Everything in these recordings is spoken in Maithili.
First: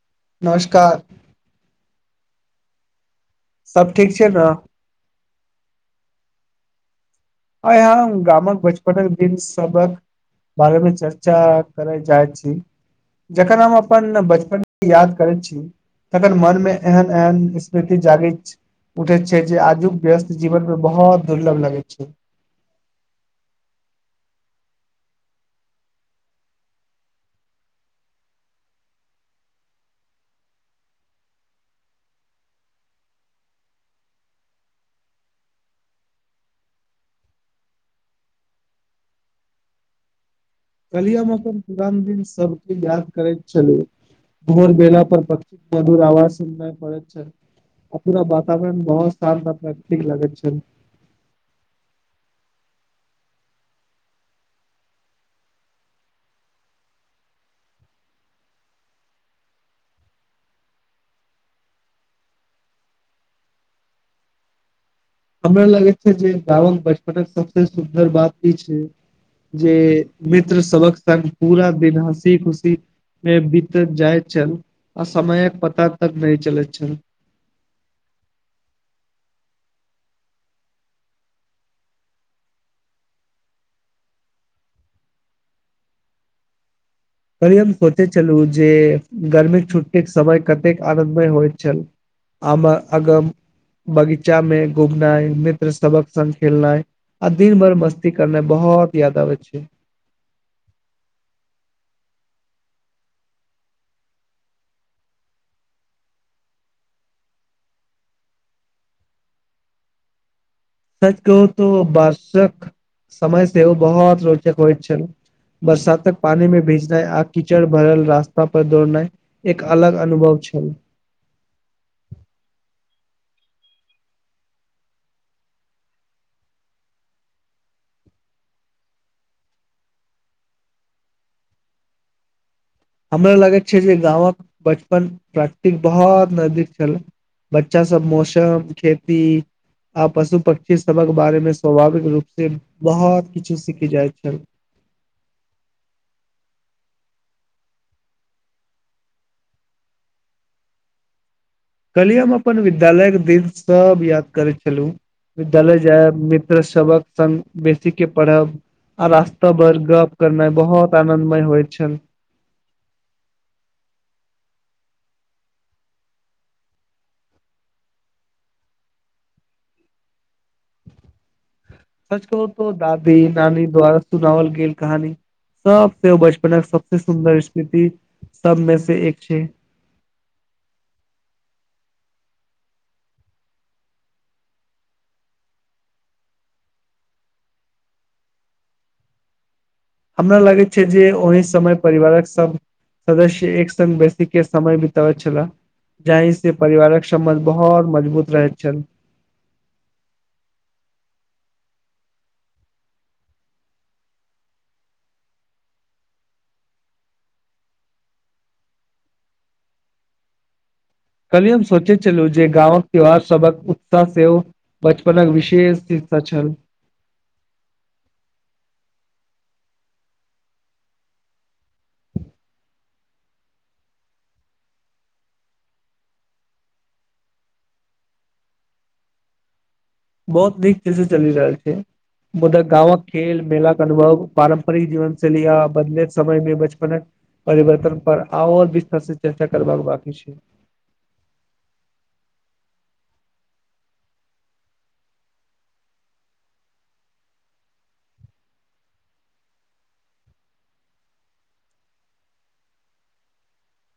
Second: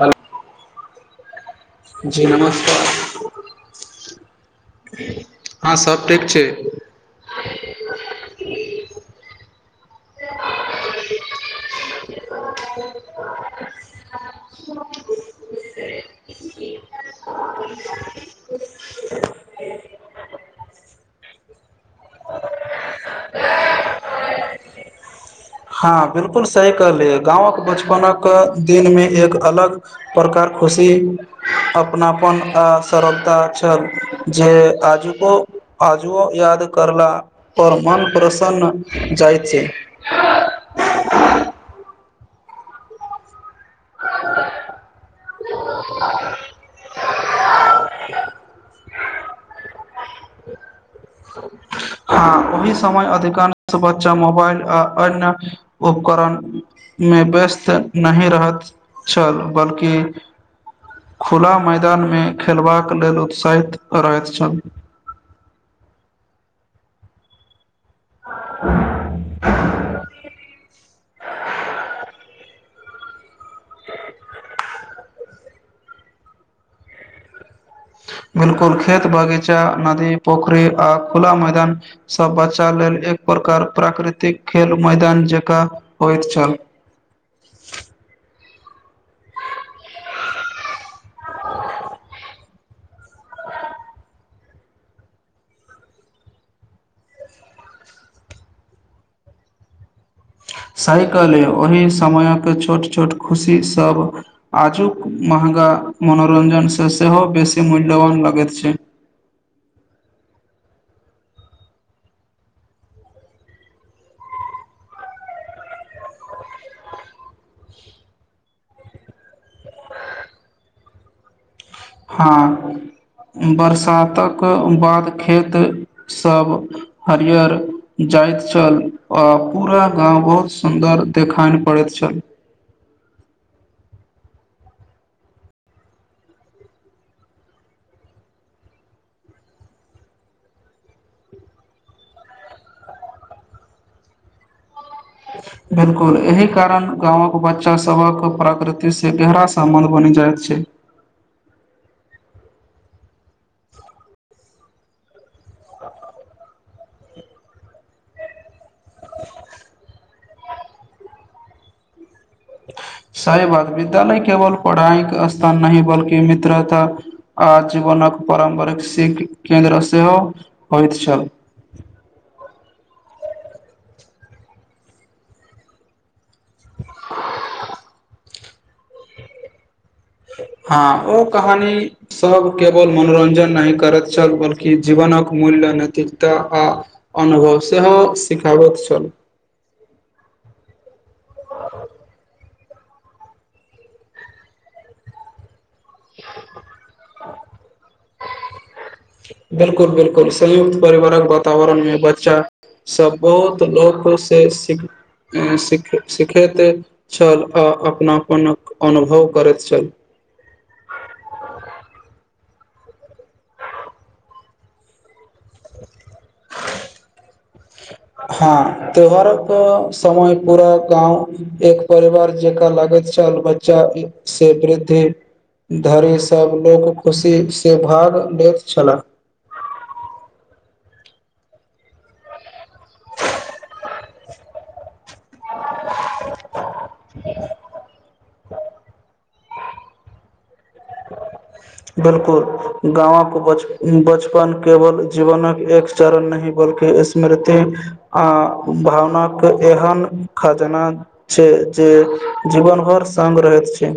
हेलो नमस्कार जी नमस्कार सब ठीक छै ने हँ सब ठीक छै। अ हँ, गामक बचपन दिन सबक बारेमे चर्चा करै छै। जाए छै। जखन हम अपन बचपन याद करैत छी तखन मन मे एहन एहन स्मृति जागृ उठैत छै जे आझू व्यस्त जीवन पर बहुत दुर्लभ लगै छै हँ बिलकुल सही कहलियै गाँवक बचपनक दिन मे एक अलग प्रकार खुशी, अपनापन आ सरलता छल जे आजुको आजुओ याद करला पर मन प्रसन्न जाइ छै। कल्हि हम अपन पुरान दिन सबके याद करैत छलू, भोर बेला पर प मधुर आवाज सुननाइ पड़ैत छ, अ पूरा वातावरण बहुत शांत प्रतीक लगैत छ। हँ ओहि समय अधिकांश बच्चा मोबाइल आ अन्य उपकरणमे व्यस्त नहि रहैत छल, बल्कि खुला मैदानमे खेलबाक लेल उत्साहित रहैत छल। हमरा लागै छै जे गावक बचपने सब सुन्दर बात ई छै जे मित्र सबक संग पूरा दिन हँसी खुशी मे बीत जाइत छल आ समयक पता तक नहि चलैत छल। बिलकुल खेत, बगीचा, नदी, पोखरि आ खुला मैदानसँ बचा लेल, एक प्रकार प्राकृतिक खेल मैदान जकाँ होइत छल। कली हम सोचे छलू जे गर्मी के छुट्टी के समय कतेक आदत भे होइल छल हम आगम बगीचा में घुमनाइ, मित्र सबक संग खेलनाइ आ दिन भर मस्ती करनाइ, बहुत याद आबे छै। सहिकालाले ओहि समयक छोट छोट खुशी सभ आजुक महंगा मनोरञ्जन सँ सेहो बेसी मूल्यवान लगैत छै। सच कहू तो बार्षक समय से ओ बहुत रोचक होइत छल, बरसातक पानी मे भीजनाइ आ कीचड़ भरल रास्ता पर दौड़नाइ एक अलग अनुभव छल। हँ, बरसातक बाद खेतसभ हरिियर जाइत छल आ पूरा गाँव बहुत सुन्दर देखय लेल पड़ैत छल। हमरा लगैत छै जे गाँवक बचपन प्राकृतिक बहुत नजदीक छल, बच्चा सब मौसम खेती आ पशु पक्षी सभक बारे मे स्वाभाविक रूपसँ बहुत किछु सीखी जाइत छल। बिल्कुल, एहि कारण गामवक बच्चासभक प्रकृतिसँ गहरा सम्बन्ध बनि जाइत छै। कहलियै हम अपन विद्यालय के दिन सब याद करै छलहुँ। विद्यालय जाय मित्र सबक सन बेसी के पढ़ब आ रास्त भर गप करनए बहुत आनदमय होइत छ। सही बात, विद्यालय केवल पढ़ाइक स्थान नहि बल्कि मित्रता आ जीवनक पारम्परिक सिकख केन्द्र सेहो होइत छल। सच कहू तो दादी नानी द्वारा सुनावल गेल कहानी सबसँ बच सबस सुन्दर स्मृति सब मे से एक छैे। हँ, ओ कहानी सभ केवल मनोरञ्जन नहि करैत छल बल्कि जीवनक मूल्य नैतिकता आ अनुभव सेहो सिखाबैत छल। हमरा लागै छै जे ओहि समय परिवारक सब सदस्य एक संगङ्ग बेसी के समय बितबैत छला, जाहि से परिवारक सम्बंध बहुत मजबूत रहैत छल बिलकुल-बिलकुल, संयुक्त परिवारक ब वातावरन मे बच्चा सभ बहुत लोक सँ सिख सिख सिखैत छल, आ अपनापनक अनुभव करैत छल। कली हम सोचे छललू जे गाँवक त्योहार सबक उत्साह सेहो बचपनक विशेष छल हँ, त्यौहार एक समय पूरा गाँव एक परिवार जकाँ लागैत छल, बच्चाँ वृद्धि धरि सभ लोक खुशीसँ भाग लैत छलाह। बहुत नीक से चलि रहल छै, मुदा गाँंवक खेल मेलाक के अनुभव, पारम्परिक जीवन शैली आ बदले समय मे बचपनक परिवर्तन पर आओर विस्तर से चर्चा करबाक बाकी छै। बिलकुल, गाँवक बच बचपन केवल जीवनक एक चरण नहि बल्कि स्मृति आ भावनाके एहन खजाना छै जे जीवन भर संग रहैत छै।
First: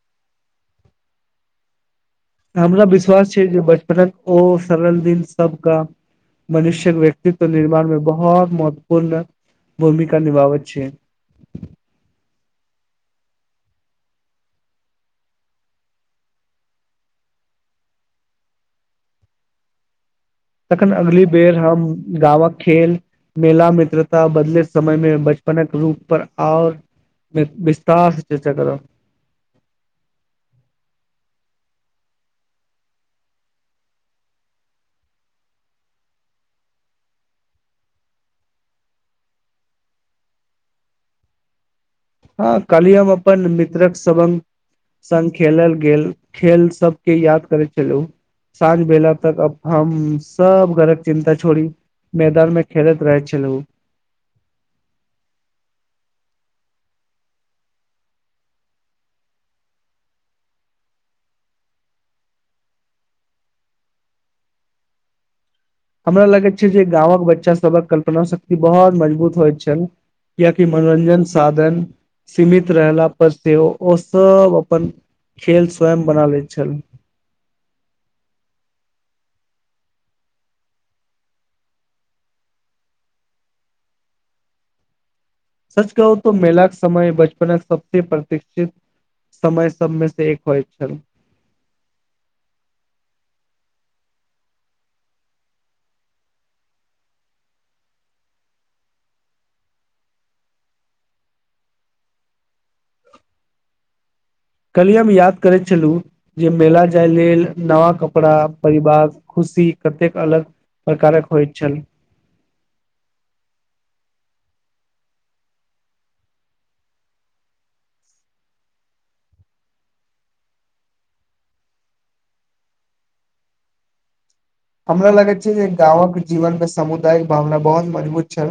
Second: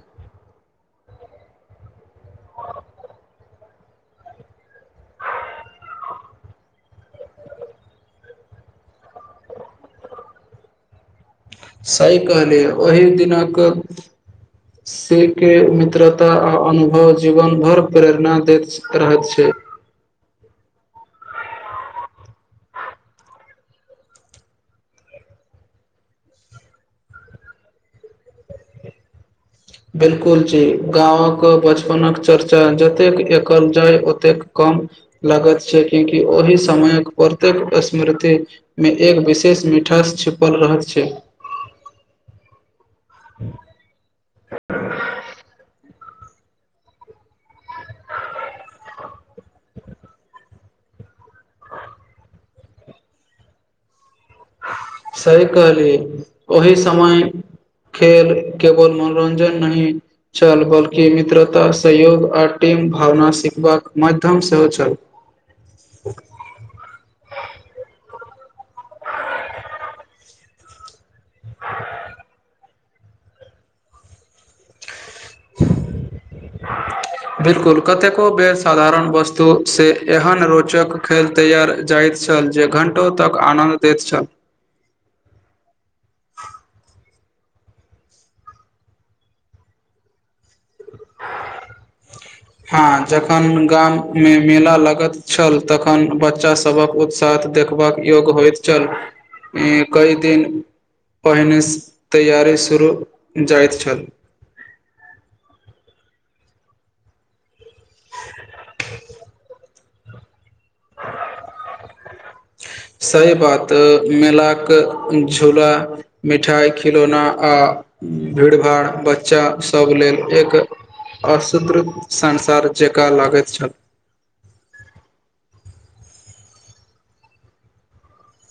हमरा विश्वास छै जे बचपनक ओ सरल दिन सबकऽ मनुष्य्यक व्यक्तित्व निर्माण मे बहुत महत्वपूर्ण भूमिका निभाबैत छै स कहली ओहि दिनक सके मित्रता आ अनुभव जीवन भर प्रेरणा दैत रहैत छै तखन अगली बेर हम गाँवक खेल मेला मित्रता बदले समयमे बचपनक रूप पर आओर विस्तारसँ चर्चा करब बिलकुल जी गाँवक बचपनक चर्चा जतेक एकल जाय ओतेक कम लागैत छै क्यकि ओहि समयक प्रत्येक स्मृतिमे एक विशेष मिठास छिपल रह छै काली हम अपन मित्रक स संग खेलल गेल खेल सबके याद करैत छलहु, साँझ बेला तक हम सब घरक चिन्ता छोड़ी मैदान मे खेलैत रहै छलहु। सही कहलिय, ओहि समय खेल केवल मनोरञ्जन नहिी छल, बल्कि मित्रता सहयोग आ टीम भावना सिखबाक माध्यम सेहो छल। हमरा लगैत छै जे गाँवक बच्चा सबक कल्पना सक बहुत मजबूत होइत छ कियाकि मनोरञ्जन साधन सीमित रहला पर सेहो ओ सब अपन खेल स्वयं बना लैत छल बिलकुल कतेको बेर सधारण वस्तु स्तु से एहन रोचक खेल तैयार जाइत छल जे घण्टो तक आनन्द दैत छल सच कहू त मेलाक क समय बचपन सबस प्रतिकक्षित समय सबमे से एक होइ छै हँ जखन गाम मेंम मेला लगैत छल तखन बच्चासभक उत्साह देखबाक योग्य होइत छल कई दिन पहिनेसँ तैयारी शुरू जाइत छल कहलियी हम याद करैत छलहुँ जे मेला जाय लेल नव कपड़ा परिवार खुशी कतेक अलग प्रकारक होइत छल सही बात मेलाक झूला मिठाइ खिलौना आ भीड़ भाड़ बच्चासभ लेल एक असृत संसार जकाँ लागैत छल हमरा लगैत छै जे गाँंव के जीवन मे सामुदायिक भावना बहुत मजबूत छै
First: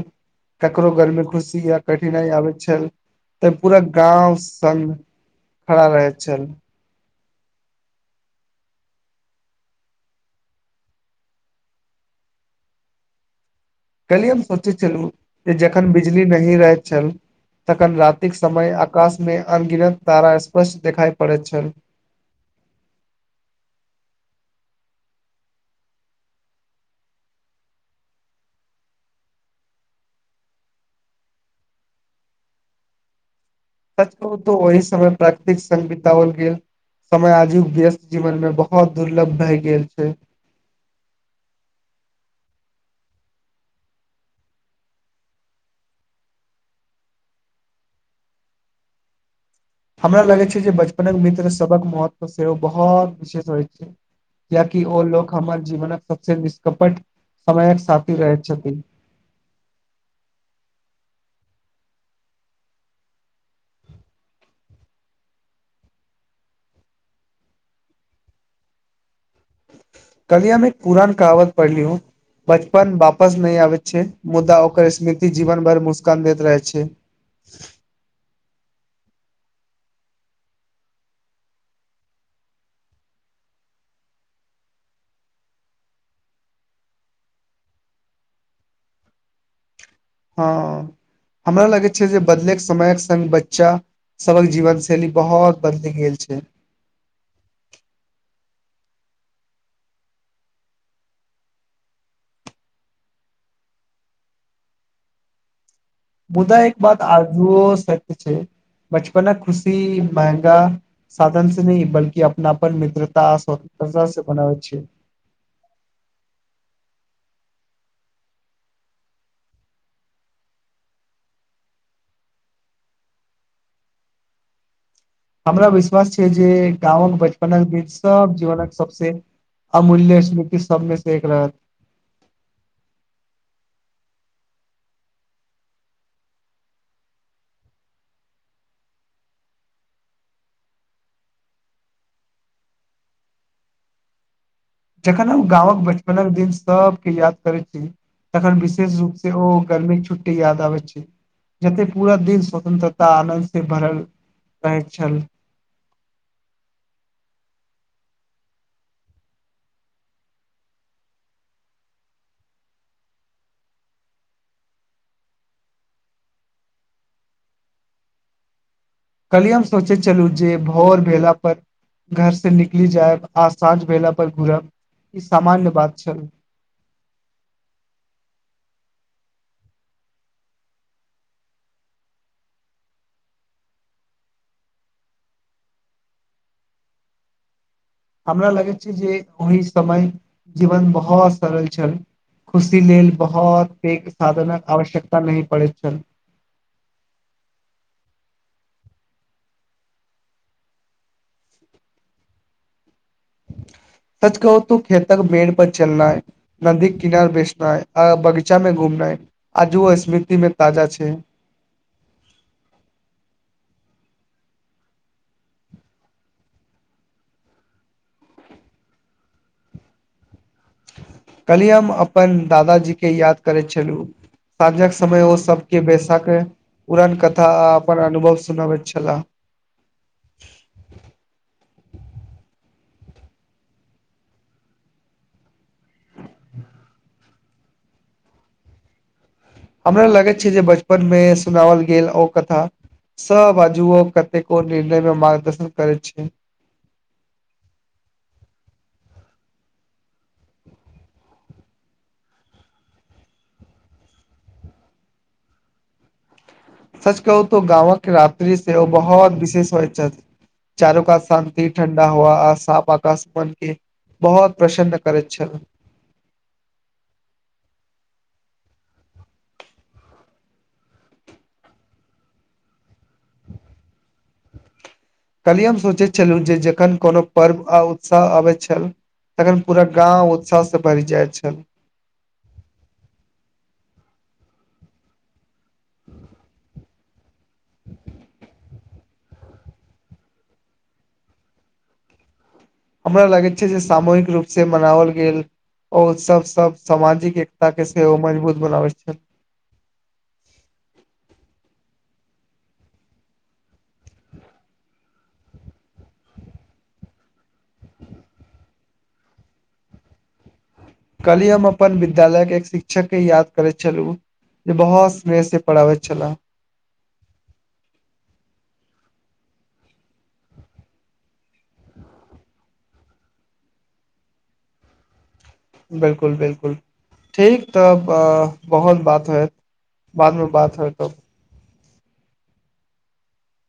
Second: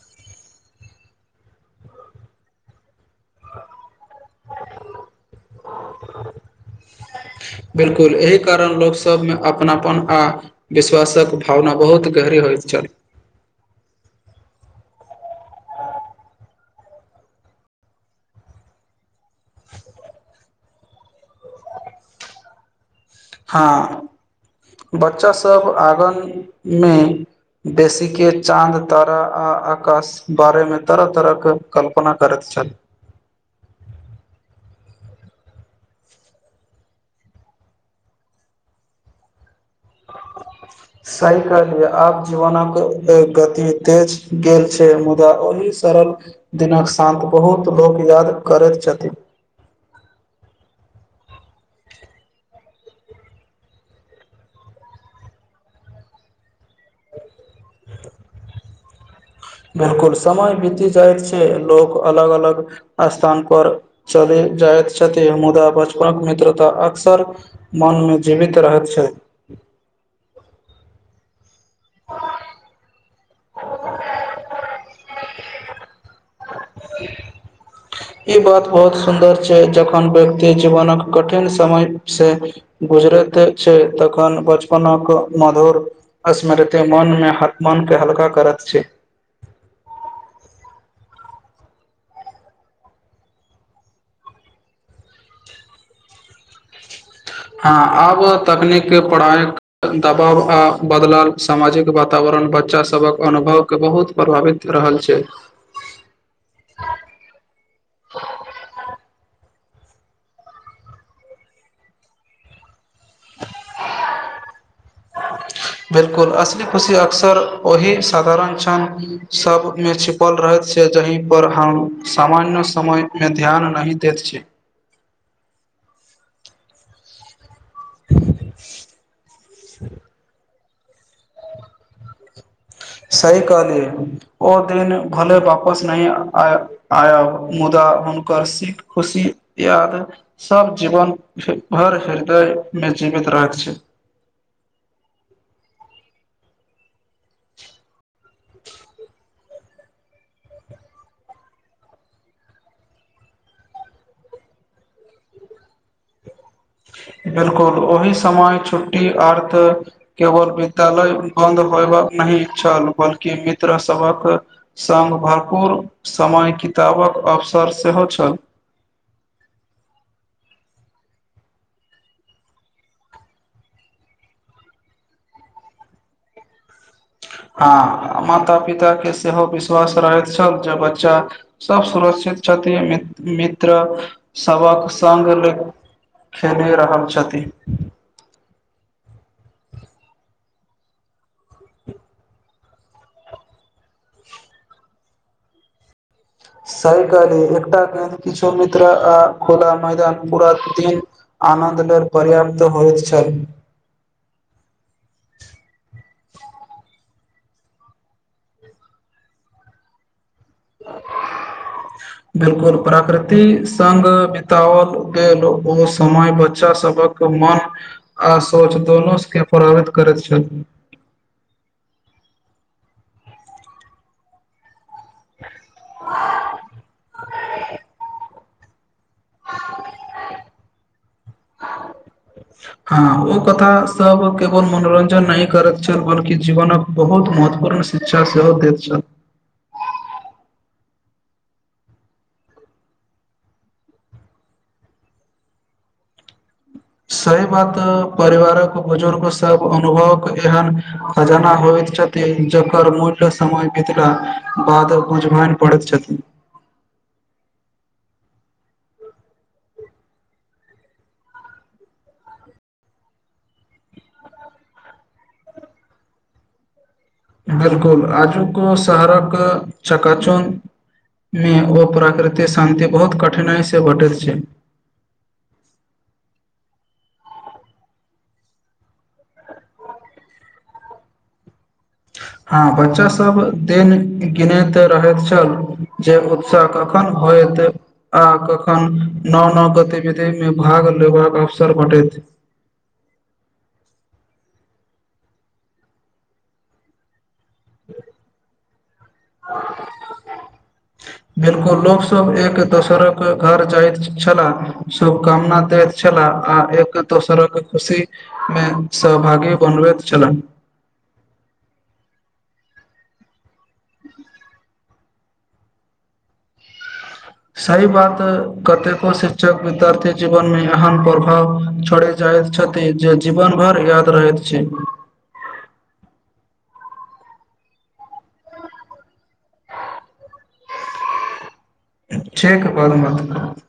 केकरो घर मे खुशी या कठिनाई आबैत छै तऽ पूरा गांव संग खड़ा रहैत छै। बिल्कुल एहि कारण लोकसभमे अपनापन आ विश्वासक भावना बहुत गहरी होइत छल कलहि हम सोचैत छलहुँ जे जखन बिजली नहि रहैत छल तखन रातिक समय आकाश मे अनगिनत तारा ए स्पष् देखाइ पड़ैत छल हँ बच्चासभ आङ्गनमे बेसीके चाँद तारा आ आकाश बारेमे तरह तरहके कल्पना करैत छल सच कहू तऽ ओहि समय प्राकृतिक स बितओल गेल समय आजुक व्यस्त जीवन मे बहुत दुर्लभ भए गेल छै सही कहलियअ आप जीवन अके गति तेज गेल छै मुदा ओहि सरल दिनक शान्त बहुत लोक याद करैत छथिन हमरा लगै छै जे बचपनक मित्र सबक महत्व सेहो बहुत विशेष होइत छै कियकि ओ लोक हमर जीवनक सबस निष्कपट समयक साथी रहैत छथिन बिलकुल समय बीति जाइत छै लोक अलग अलग स्थान पर चलि जाइत छथि मुदा बचपनक मित्रता अक्सर मन में जीवित रहैत छै कल्हि हम एक पुरान कहावत पढ़यौ बचपन वापस नहि आबे छै मुदा ओकर स्मृति जीवन भर मुस्कान दैत रहै छै [unintelligible] ई बात बहुत सुन्दर छै जखन व्यक्ति जीवनक कठिन समयसँ गुजरैत छै तखन बचपनक मधुर स्मृति मन में तमनके हल्का करैत छै हँ हमरा लगैत छै जे बदलैके समयक सङ्ग बच्चा सभक जीवन शैली बहुत बदलि गेल छै हँ आब तकनीक पढ़ाइक दबाव आ बदलल सामाजिक वातावरण बच्चासभक अनुभवके बहुत प्रभावित रहल छै मुदा एक बात आजु सत्य छै बचपन खुशी महंगा साधन से न बलकि अपनापन म ता स्वतत्रता से बनाबै छै बिलकुल असली खुशी अक्सर ओहि साधारण क्षण सभमे छिपल रहैत छै जहि पर हम सामान्य समयमे ध्यान नहि दैत छी हमरा विश्वास छै जे गाम ब सब जीवनक सबसे अमूल्य सबमें से एक राह सही कहलियै ओ दिन भले वापस नहि आ आयब मुदा हुनकर सीख खुशी याद सब जीवन भर हृदय में जीवित रहैत छै जखन हम गाँवक बचपनक दिन सभके याद करैत छी तखन विशेष रूपसँ ओ गर्मीक छुट्टी याद आबै छै जते पूरा दिन स्वतंत्रता आनन्द से भरल रहैत छल बिल्कुल ओहि समय छुट्टी अर्थ केवल विद्यालय बन्द होयबाक नहि छल बल्कि मित्रसभक सङ्ग भरपूर समय किताबक अवसर सेहो छल कलियै हम सोचे छलु जे भोर भेला पर घर से निकलि जायब आ साँझ भेला पर घूरब ई सामान्य बात छल हँ माता पिताके सेहो विश्वास रहैत छल जे बच्चा सभ सुरक्षित छथिन मित्र सभक सङ्ग खेले रहल छथिन हमरा लगैत छै जे ओहि समय जीवन बहुत सरल छल खुशी लेल बहुत पैघ साधनक आवश्यकता नहि पड़ैत छल सही कहली एकटा किछु मित्र आ खुला मैदान पुरा दिन आनन्द लेल पर्याप्त होइ सच कहू तू खेतक मेड़ पर चलनाइ नदी किनार बैसनाइ आ बगीचा मे घूमनाइ आजो स्मृति में बिल्कुल प्राकृति सङ्ग बितओल गेल ओ समय बच्चासभक मन आ सोच दुनूके प्रभावित करैत छल काल्हि हम अपन दादाजी के याद करैत छलहुँ साँझक समय ओ सबके बैसाकऽ पुराण कथा आ अपन अनुभव सुनाबैत छलाह हँ ओ कथा सब केवल मनोरञ्जन नहि करैत छल बल्कि जीवनक बहुत महत्वपूर्ण शिक्षा सेहो दैत छल हमरा लगैत छै जे बचपनमे सुनाओल गेल ओ कथा सह बाजूओ कतेको निर्णयमे मार्गदर्शन करैत छै सही बात परिवारक बुजुर्गसभ अनुभवक एहन खजाना होइत छथिन जकर मूल्य समय बितला बाद बुझबाइन पड़ैत छथिन सच कहू तऽ गाँव के रात्रि से ओ बहुत विशेष होइत छथि चारू कात शांति ठण्डा हवा आ साफ आकाश मन के बहुत प्रसन्न करैत छथि बिल्कुल आजुक शहरक चकाचूनमे ओ प्राकृतिक शान्ति बहुत कठिनाइसँ भेटैत छै काल्हि हम सोचैत छलहुँ जे जखन कोनो पर्व आ उत्साह अबैत छल तखन पूरा गाँव उत्साहसँ भरि जाइत छल हँ बच्चासभ देन गिनैत रहैत छल जे उत्साह कखन होयत आ कखन नव -नव गतिविधिमे भाग लेबाक अवसर भेटैत हमरा लागैत छै जे सामूहिक रूप से मनाओल गेल ओ उत्सव सब सामाजिक- -ता के सेहो मजबूत बनाबै छल सभ एक दोसरक घर जाइत छलाह शुभकामना दैत छलाह आ एक दोसरक खुशीमे सहभागी बनबैत छलाह काल्हि हम अपन विद्यालयके एक शिक्षकके याद करैत छलहुँ जे बहुत स्नेहसँ पढ़ाबैत छलाह सही बात कतेको शिक्षक विद्यार्थी जीवनमे एहन प्रभाव छोड़य जाइत छथि जे जीवन भरि याद रहैत छै बिल्कुल बिल्कुल ठीक तब बहुत बात होयत बादमे बात होय तब ठीक बाद मत